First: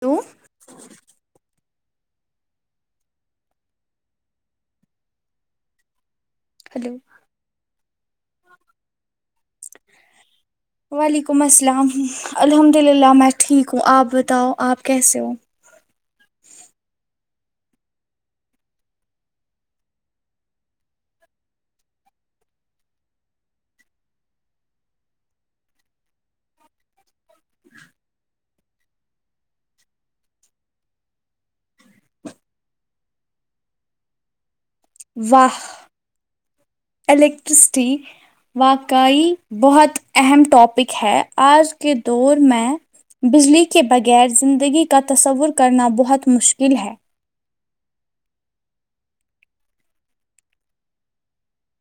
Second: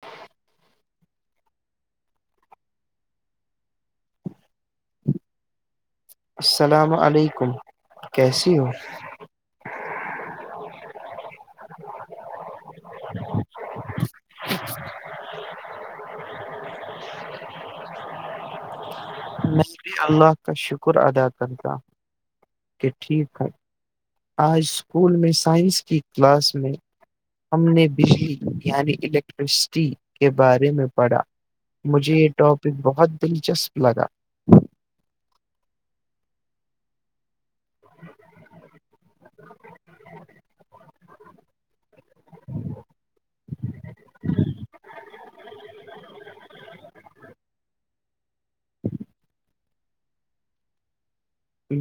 تو ہلو السلام علیکم کیسی ہو وعلیکم السلام الحمد للہ میں ٹھیک ہوں آپ بتاؤ آپ کیسے ہو شکریہ اللہ کا شکر ادا کرتاہوں کہ ٹھیک ہے آج اسکول میں سائنس کی کلاس میں ہم نے بجلی یعنی الیکٹرسٹی کے بارے میں پڑھا مجھے یہ ٹاپک بہت دلچسپ لگا واہ الیکٹرسٹی واقعی بہت اہم ٹاپک ہے آج کے دور میں بجلی کے بغیر زندگی کا تصور کرنا بہت مشکل ہے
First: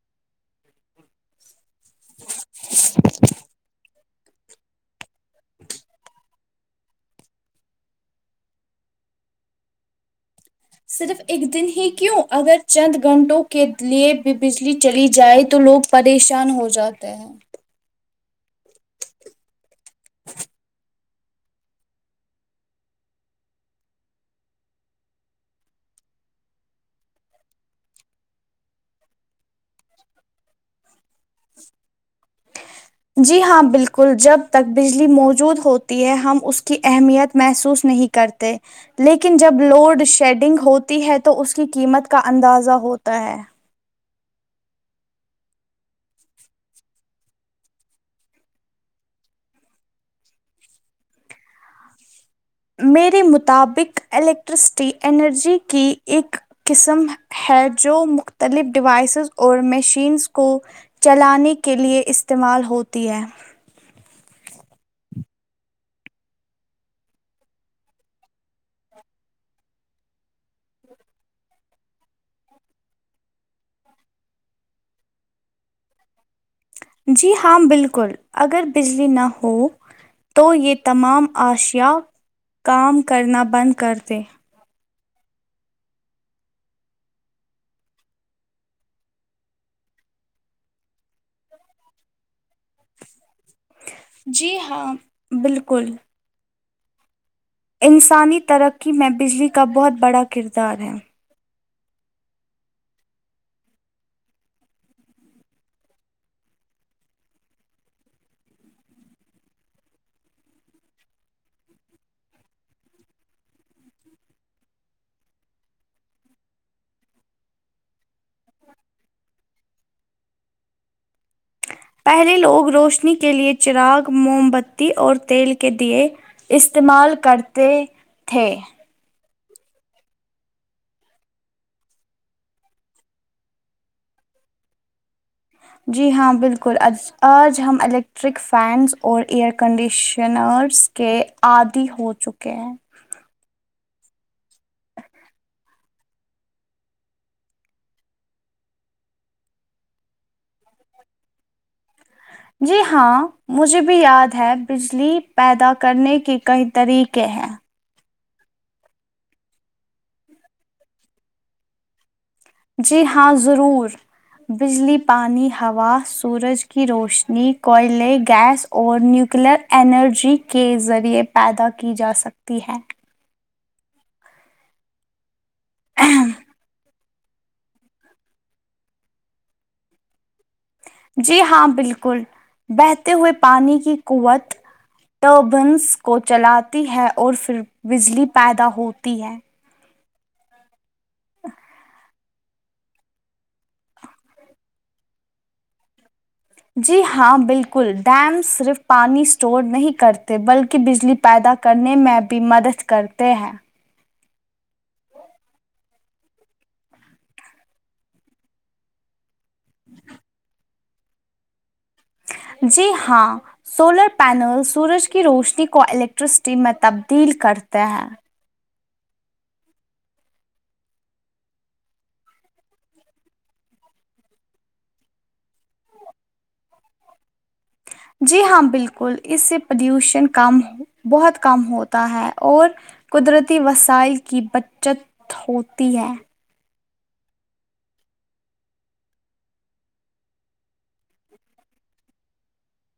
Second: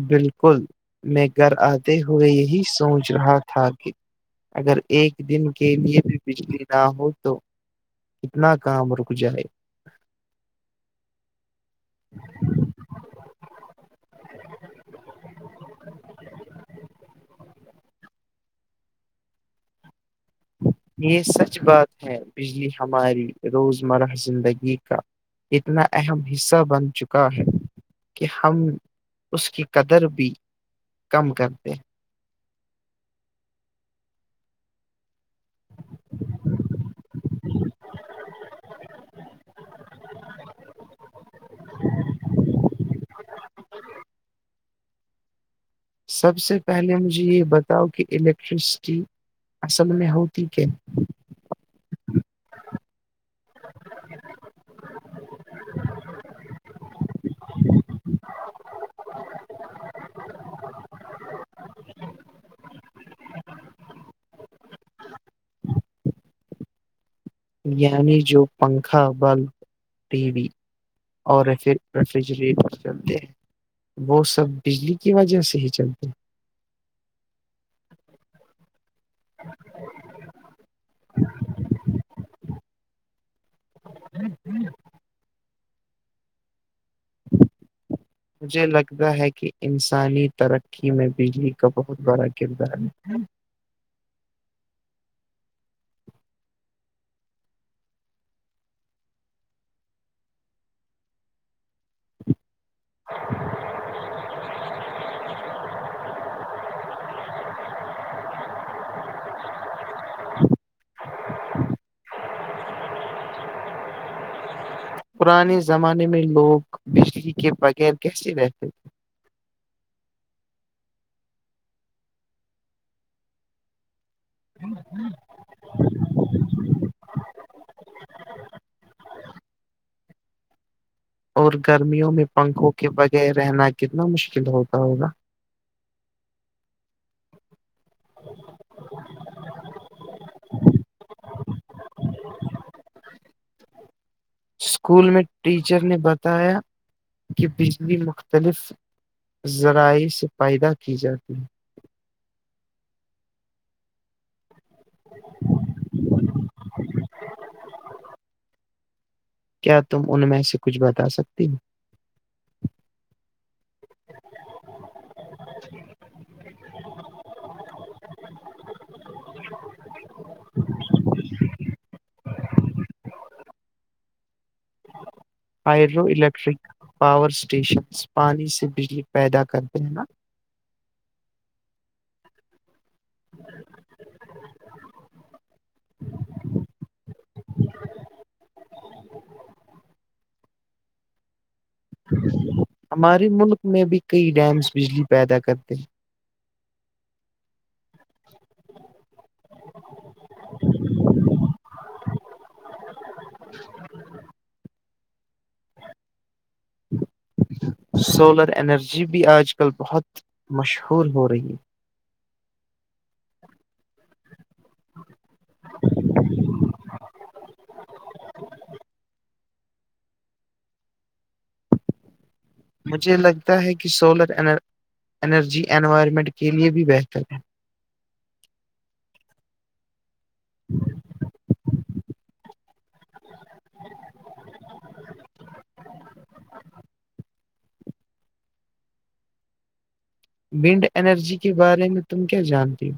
بالکل میں گھر آتے ہوئے یہی سوچ رہا تھا کہ اگر ایک دن کے لیے بھی بجلی نہ ہو تو کتنا کام رک جائے صرف ایک دن ہی کیوں اگر چند گھنٹوں کو کے لیے بھی بجلی چلی جائے تو لوگ پریشان ہو جاتے ہیں یہ سچ بات ہے بجلی ہماری روزمرہ زندگی کا اتنا اہم حصہ بن چکا ہے کہ ہم اس کی قدر بھی کم کرتے جی ہاں بالکل جب تک بجلی موجود ہوتی ہے ہم اس کی اہمیت محسوس نہیں کرتے لیکن جب لوڈ شیڈنگ ہوتی ہے تو اس کی قیمت کا اندازہ ہوتا ہے سب سے پہلے مجھے یہ بتاؤ کہ الیکٹرسٹی اصل میں ہوتی کہ میرے مطابق الیکٹرسٹی انرجی کی ایک قسم ہے جو مختلف ڈیوائسز اور مشینس کو چلانے کے لیے استعمال ہوتی ہے یعنی جو پنکھا بلب ٹی وی اور ریفریجریٹر چلتے ہیں وہ سب بجلی کی وجہ سے ہی چلتے ہیں جی ہاں بالکل اگر بجلی نہ ہو تو یہ تمام اشیا کام کرنا بند کر د [unintelligible] مجھے لگتا ہے کہ انسانی ترقی میں بجلی کا بہت بڑا کردار ہے جی ہاں بالکل انسانی ترقی میں بجلی کا بہت بڑا کردار ہے [inaudible] پرانے زمانے میں لوگ بجلی کے بغیر کیسے رہتے پہلے لوگ روشنی کے لیے چراغ موم بتی اور تیل کے لیئے استعمال کرتے تھے اور گرمیوں میں پنکھوں کے بغیر رہنا کتنا مشکل ہوتا ہوگا جی ہاں بالکل ا آج ہم الیکٹرک فینس اور ایئر کنڈیشنرس کے آدی ہو چکے ہیں اسکول میں ٹیچر نے بتایا کہ بجلی مختلف ذرائع سے پیدا کی جاتی ہے جی ہاں مجھے بھی یاد ہے بجلی پیدا کرنے کے کئی طریقے ہیں کیا تم ان میں سے کچھ بتا سکتی ہو جی ہاں ضرور بجلی پانی ہوا سورج کی روشنی کوئلے گیس اور نیوکلر انرجی کے ذریعے پیدا کی جا سکتی ہے ہائڈرو الیکٹرک پاور اسٹیشنس پانی سے بجلی پیدا کرتے ہیں نا جی ہاں بالکل بہتے ہوئے پانی کی قوت ٹربنس کو چلاتی ہے اور پھر بجلی پیدا ہوتی ہے ا [inaudible] ہمارے ملک میں بھی کئی ڈیمس بجلی پیدا کرتے ہیں جی ہاں بالکل ڈیم صرف پانی اسٹور نہیں کرتے بلکہ بجلی پیدا کرنے میں بھی مدد کرتے ہیں ہ [inaudible] سولر انرجی بھی آج کل بہت مشہور ہو رہی ہے جی ہاں سولر پینل سورج کے کی روشنی کو الیکٹرسٹی میں تبدیل کرتے ہیں مجھے لگتا ہے کہ سولر انرجی انوائرمنٹ کے لیے بھی بہتر ہے جی ہاں بالکل اس سے پلیوشن کم بہت کم ہوتا ہے اور قدرتی وسائل کی بچت ہوتی ہے ونڈ ارجی کے بارے میں تم کیا جانتی ہو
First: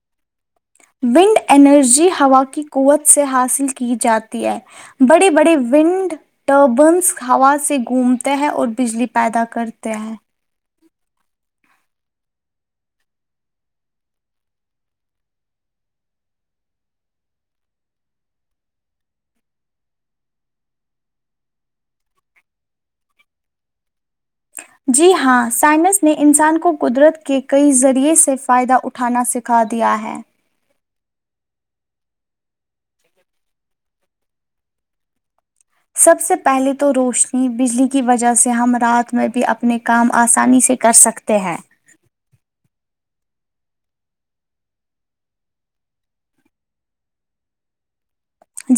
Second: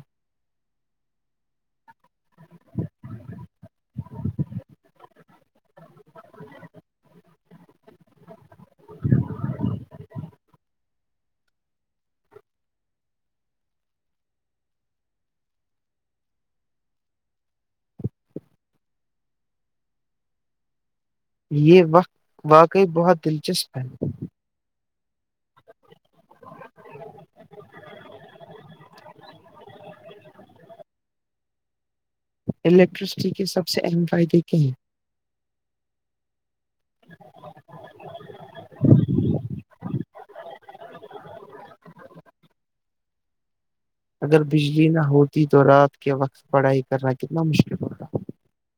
ونڈ انرجی ہوا کی قوت سے حاصل کی جاتی ہے بڑے بڑے ونڈ ٹربنس ہوا سے گھومتے ہیں اور اور بجلی پیدا کرتے ہیں یہ وقت واقعی بہت دلچسپ ہے جی ہاں سائنس نے انسان کو قدرت کے کئی ذریعے سے فائدہ اٹھ ا کھانا سکھا دیا ہے الیکٹریسٹی کے سب سے اہم فائدے کیا ہیں سب سے پہلے تو روشنی بجلی کی وجہ سے ہم رات میں بھی اپنے کام آسانی سے کر سکتے ہیں اگر بجلی نہ ہوتی تو رات کے وقت پڑھائی کرنا کتنا مشکل ہوتا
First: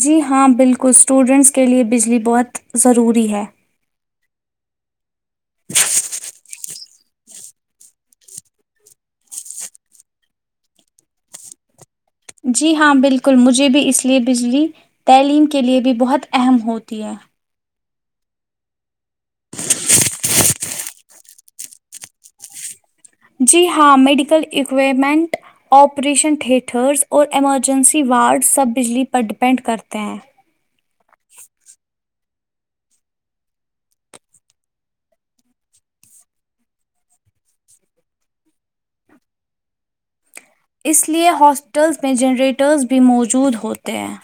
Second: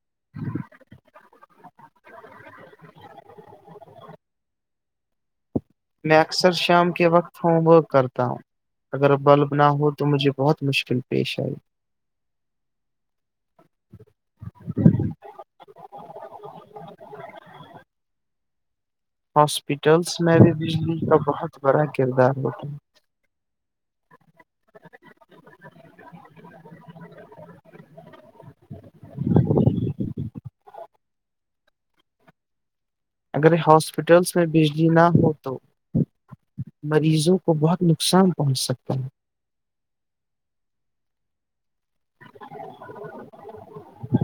جی ہاں بالکل اسٹوڈنٹس کے لیے بجلی بہت ضروری ہے [inaudible] میں اکثر شام کے وقت ہوم ورک کرتا ہوں اگر بلب نہ ہو تو مجھے بہت مشکل پیش آئی جی ہاں بالکل مجھے بھی اس لیے بجلی تعلیم کے لیے بھی بہت اہم ہوتی ہے ہاسپٹلس میں بھی دلی کا بہت بڑا کردار ہوتا جی ہاں میڈیکل اکویپمنٹ آپریشن تھیٹرز اور ایمرجنسی وارڈز سب بجلی پر ڈپینڈ کرتے ہیں اگر ہاسپٹلس میں بجلی نہ ہو تو مریضوں کو بہت نقصان پہنچ سکتا ہے اس لیے ہاسٹلس میں جنریٹرز بھی موجود ہوتے ہیں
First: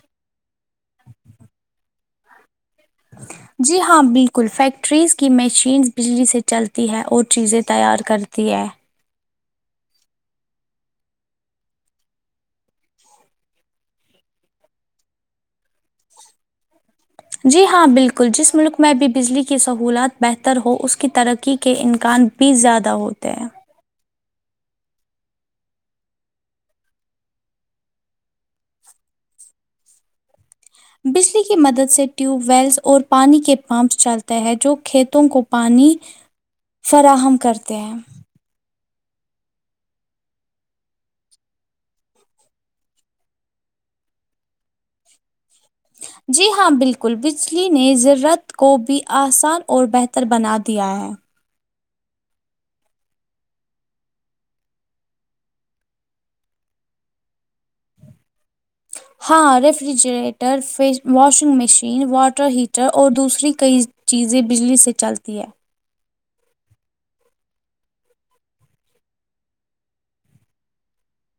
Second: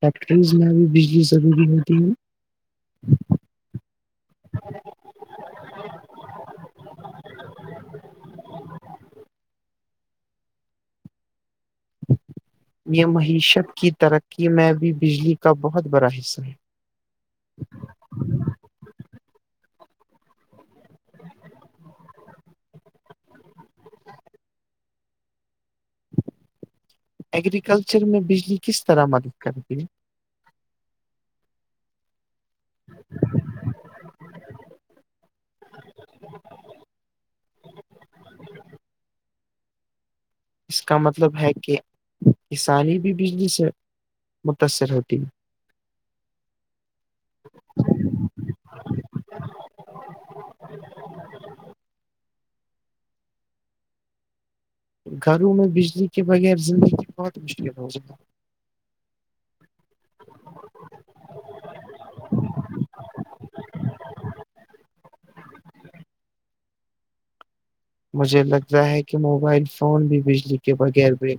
فیکٹریز میں ابھی بجلی سب بھی ہوتی ہے اچ [unintelligible] جی ہاں بالکل فیکٹریز کی مشینس بجلی سے چلتی ہے اور چیزیں تیار کرتی ہے یہ معیشت کی ترقی میں بھی بجلی کا بہت بڑا حصہ ہے جی ہاں بالکل جس ملک میں بھی بجلی کی سہولات بہتر ہو اس کی ترقی کے امکان بھی زیادہ ہوتے ہیں ایگریکلچر میں بجلی کس طرح مدد کرتی ہے بجلی کی مدد سے ٹیوب ویلس اور پانی کے پمپس چلتے ہے جو کھیتوں کو پانی فراہم کرتے ہیں اس کا مطلب ہے کہ کسانی بھی بجلی سے متاثر ہوتی ہے جی ہاں بالکل بجلی نے زرت کو بھی آسان اور بہتر بنا دیا ہے گھروں میں بجلی کے بغیر زندگی بہت مشکل ہو گی ہاں ریفریجریٹر ف واشنگ مشین واٹر ہیٹر اور دوسری کئی چیزیں بجلی سے چلتی ہے مجھے لگتا ہے کہ موبائل فون بھی بجلی کے بغیر ب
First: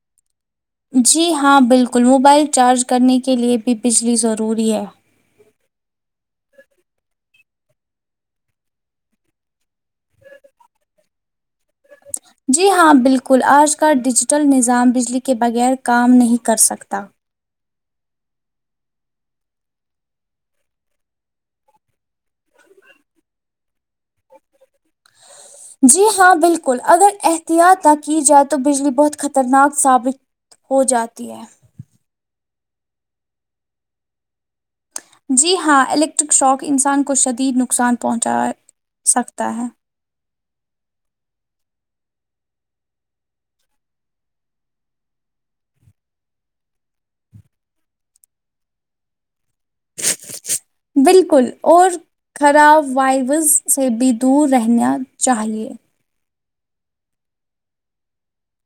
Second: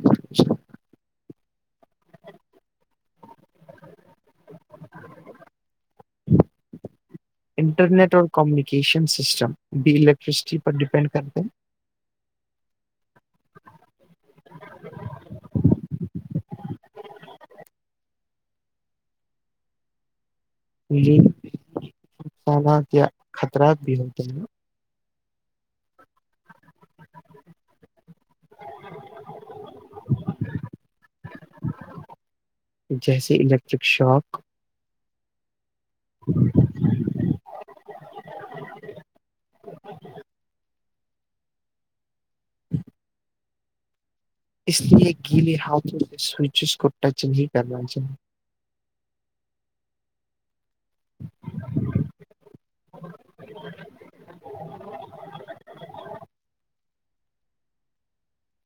جی ہاں بالکل موبائل چارج کرنے کے لیے بھی بجلی ضروری ہے انٹرنیٹ اور کمیونیکیشن سسٹم بھی الیکٹریسٹی پر ڈپینڈ کرتے ہیں جی ہاں بالکل آج کا ڈیجیٹل نظام بجلی کے بغیر کام نہیں کر سکتا یہانہ کیا خطرات بھی ہوتے نا جی ہاں بالکل اگر احتیاط نہ کی جائے تو بجلی بہت خطرناک ثابت ہو جاتی ہے جیسے الیکٹرک شاپ [unintelligible] جی ہاں الیکٹرک شوق انسان کو شدید نقصان پہنچا سکتا ہے اس لیے گیلے ہاتھوں کے سوئچز کو ٹچ نہیں کرنا چاہیے ج بالکل اور خراب وائیوز سے بھی دور رہنا چاہیے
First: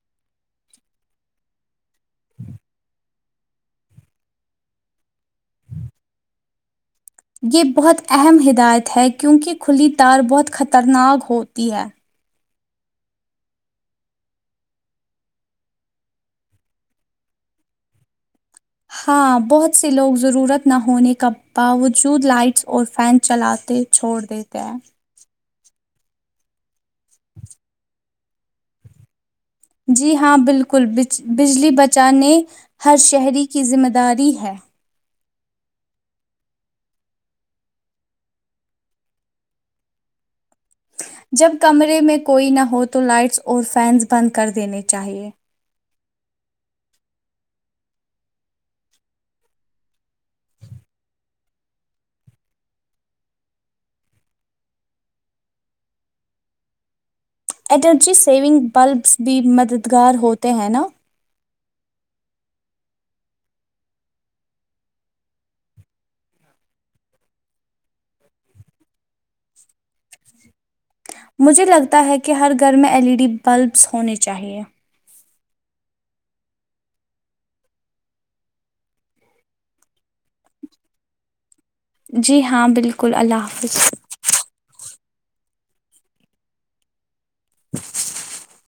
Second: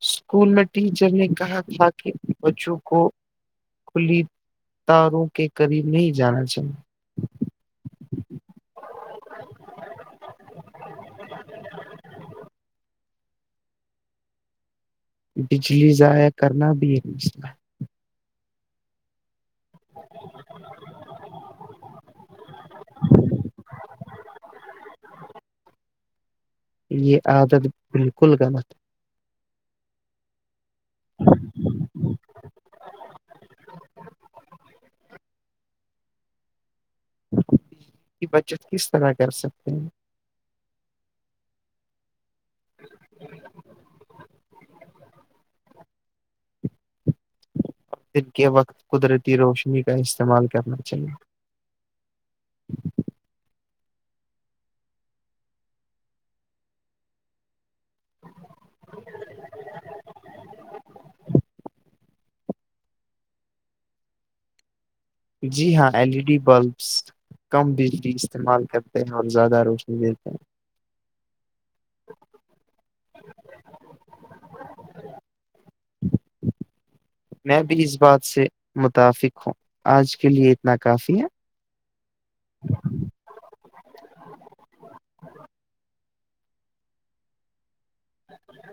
اسکول میں ٹیچر نے کہا تھا کہ بچوں کو پلی تاروں کے قریب نہیں جانا چاہے یہ بہت اہم ہدایت ہے کیونکہ کھلی تار بہت خطرناک ہوتی ہے بجلی ضاائع کرنا بھی ہے مس ہاں بہت سے لوگ ضرورت نہ ہونے کا باوجود لائٹس اور فین چلاتے چھوڑ دیتے ہیں یہ عادت بالکل غلط ہے جی ہاں بالکلج بجلی بچانے ہر شہری کی ذمہ داری ہے کی بچت کس طرح کر سکتے ہیں جب کمرے میں کوئی نہ ہو تو لائٹس اور فینس بند کر دینے چاہیے دن کے وقت قدرتی روشنی کا استعمال کرنا چاہیے انرجی سیونگ بلبس بھی مددگار ہوتے ہیں نا جی ہاں ایل ای ڈی بلبس [unintelligible] کم بجلی استعمال کرتے ہیں اور زیادہ روشنی دیتے ہیں مجھے لگتا ہے کہ ہر گھر میں ایل ای ڈی بلبس ہونے چاہیے [inaudible] میں بھی اس بات سے متفق ہوں آج کے لیے اتنا کافی ہے جی ہاں بالکل اللہ حافظ ہاں [inaudible]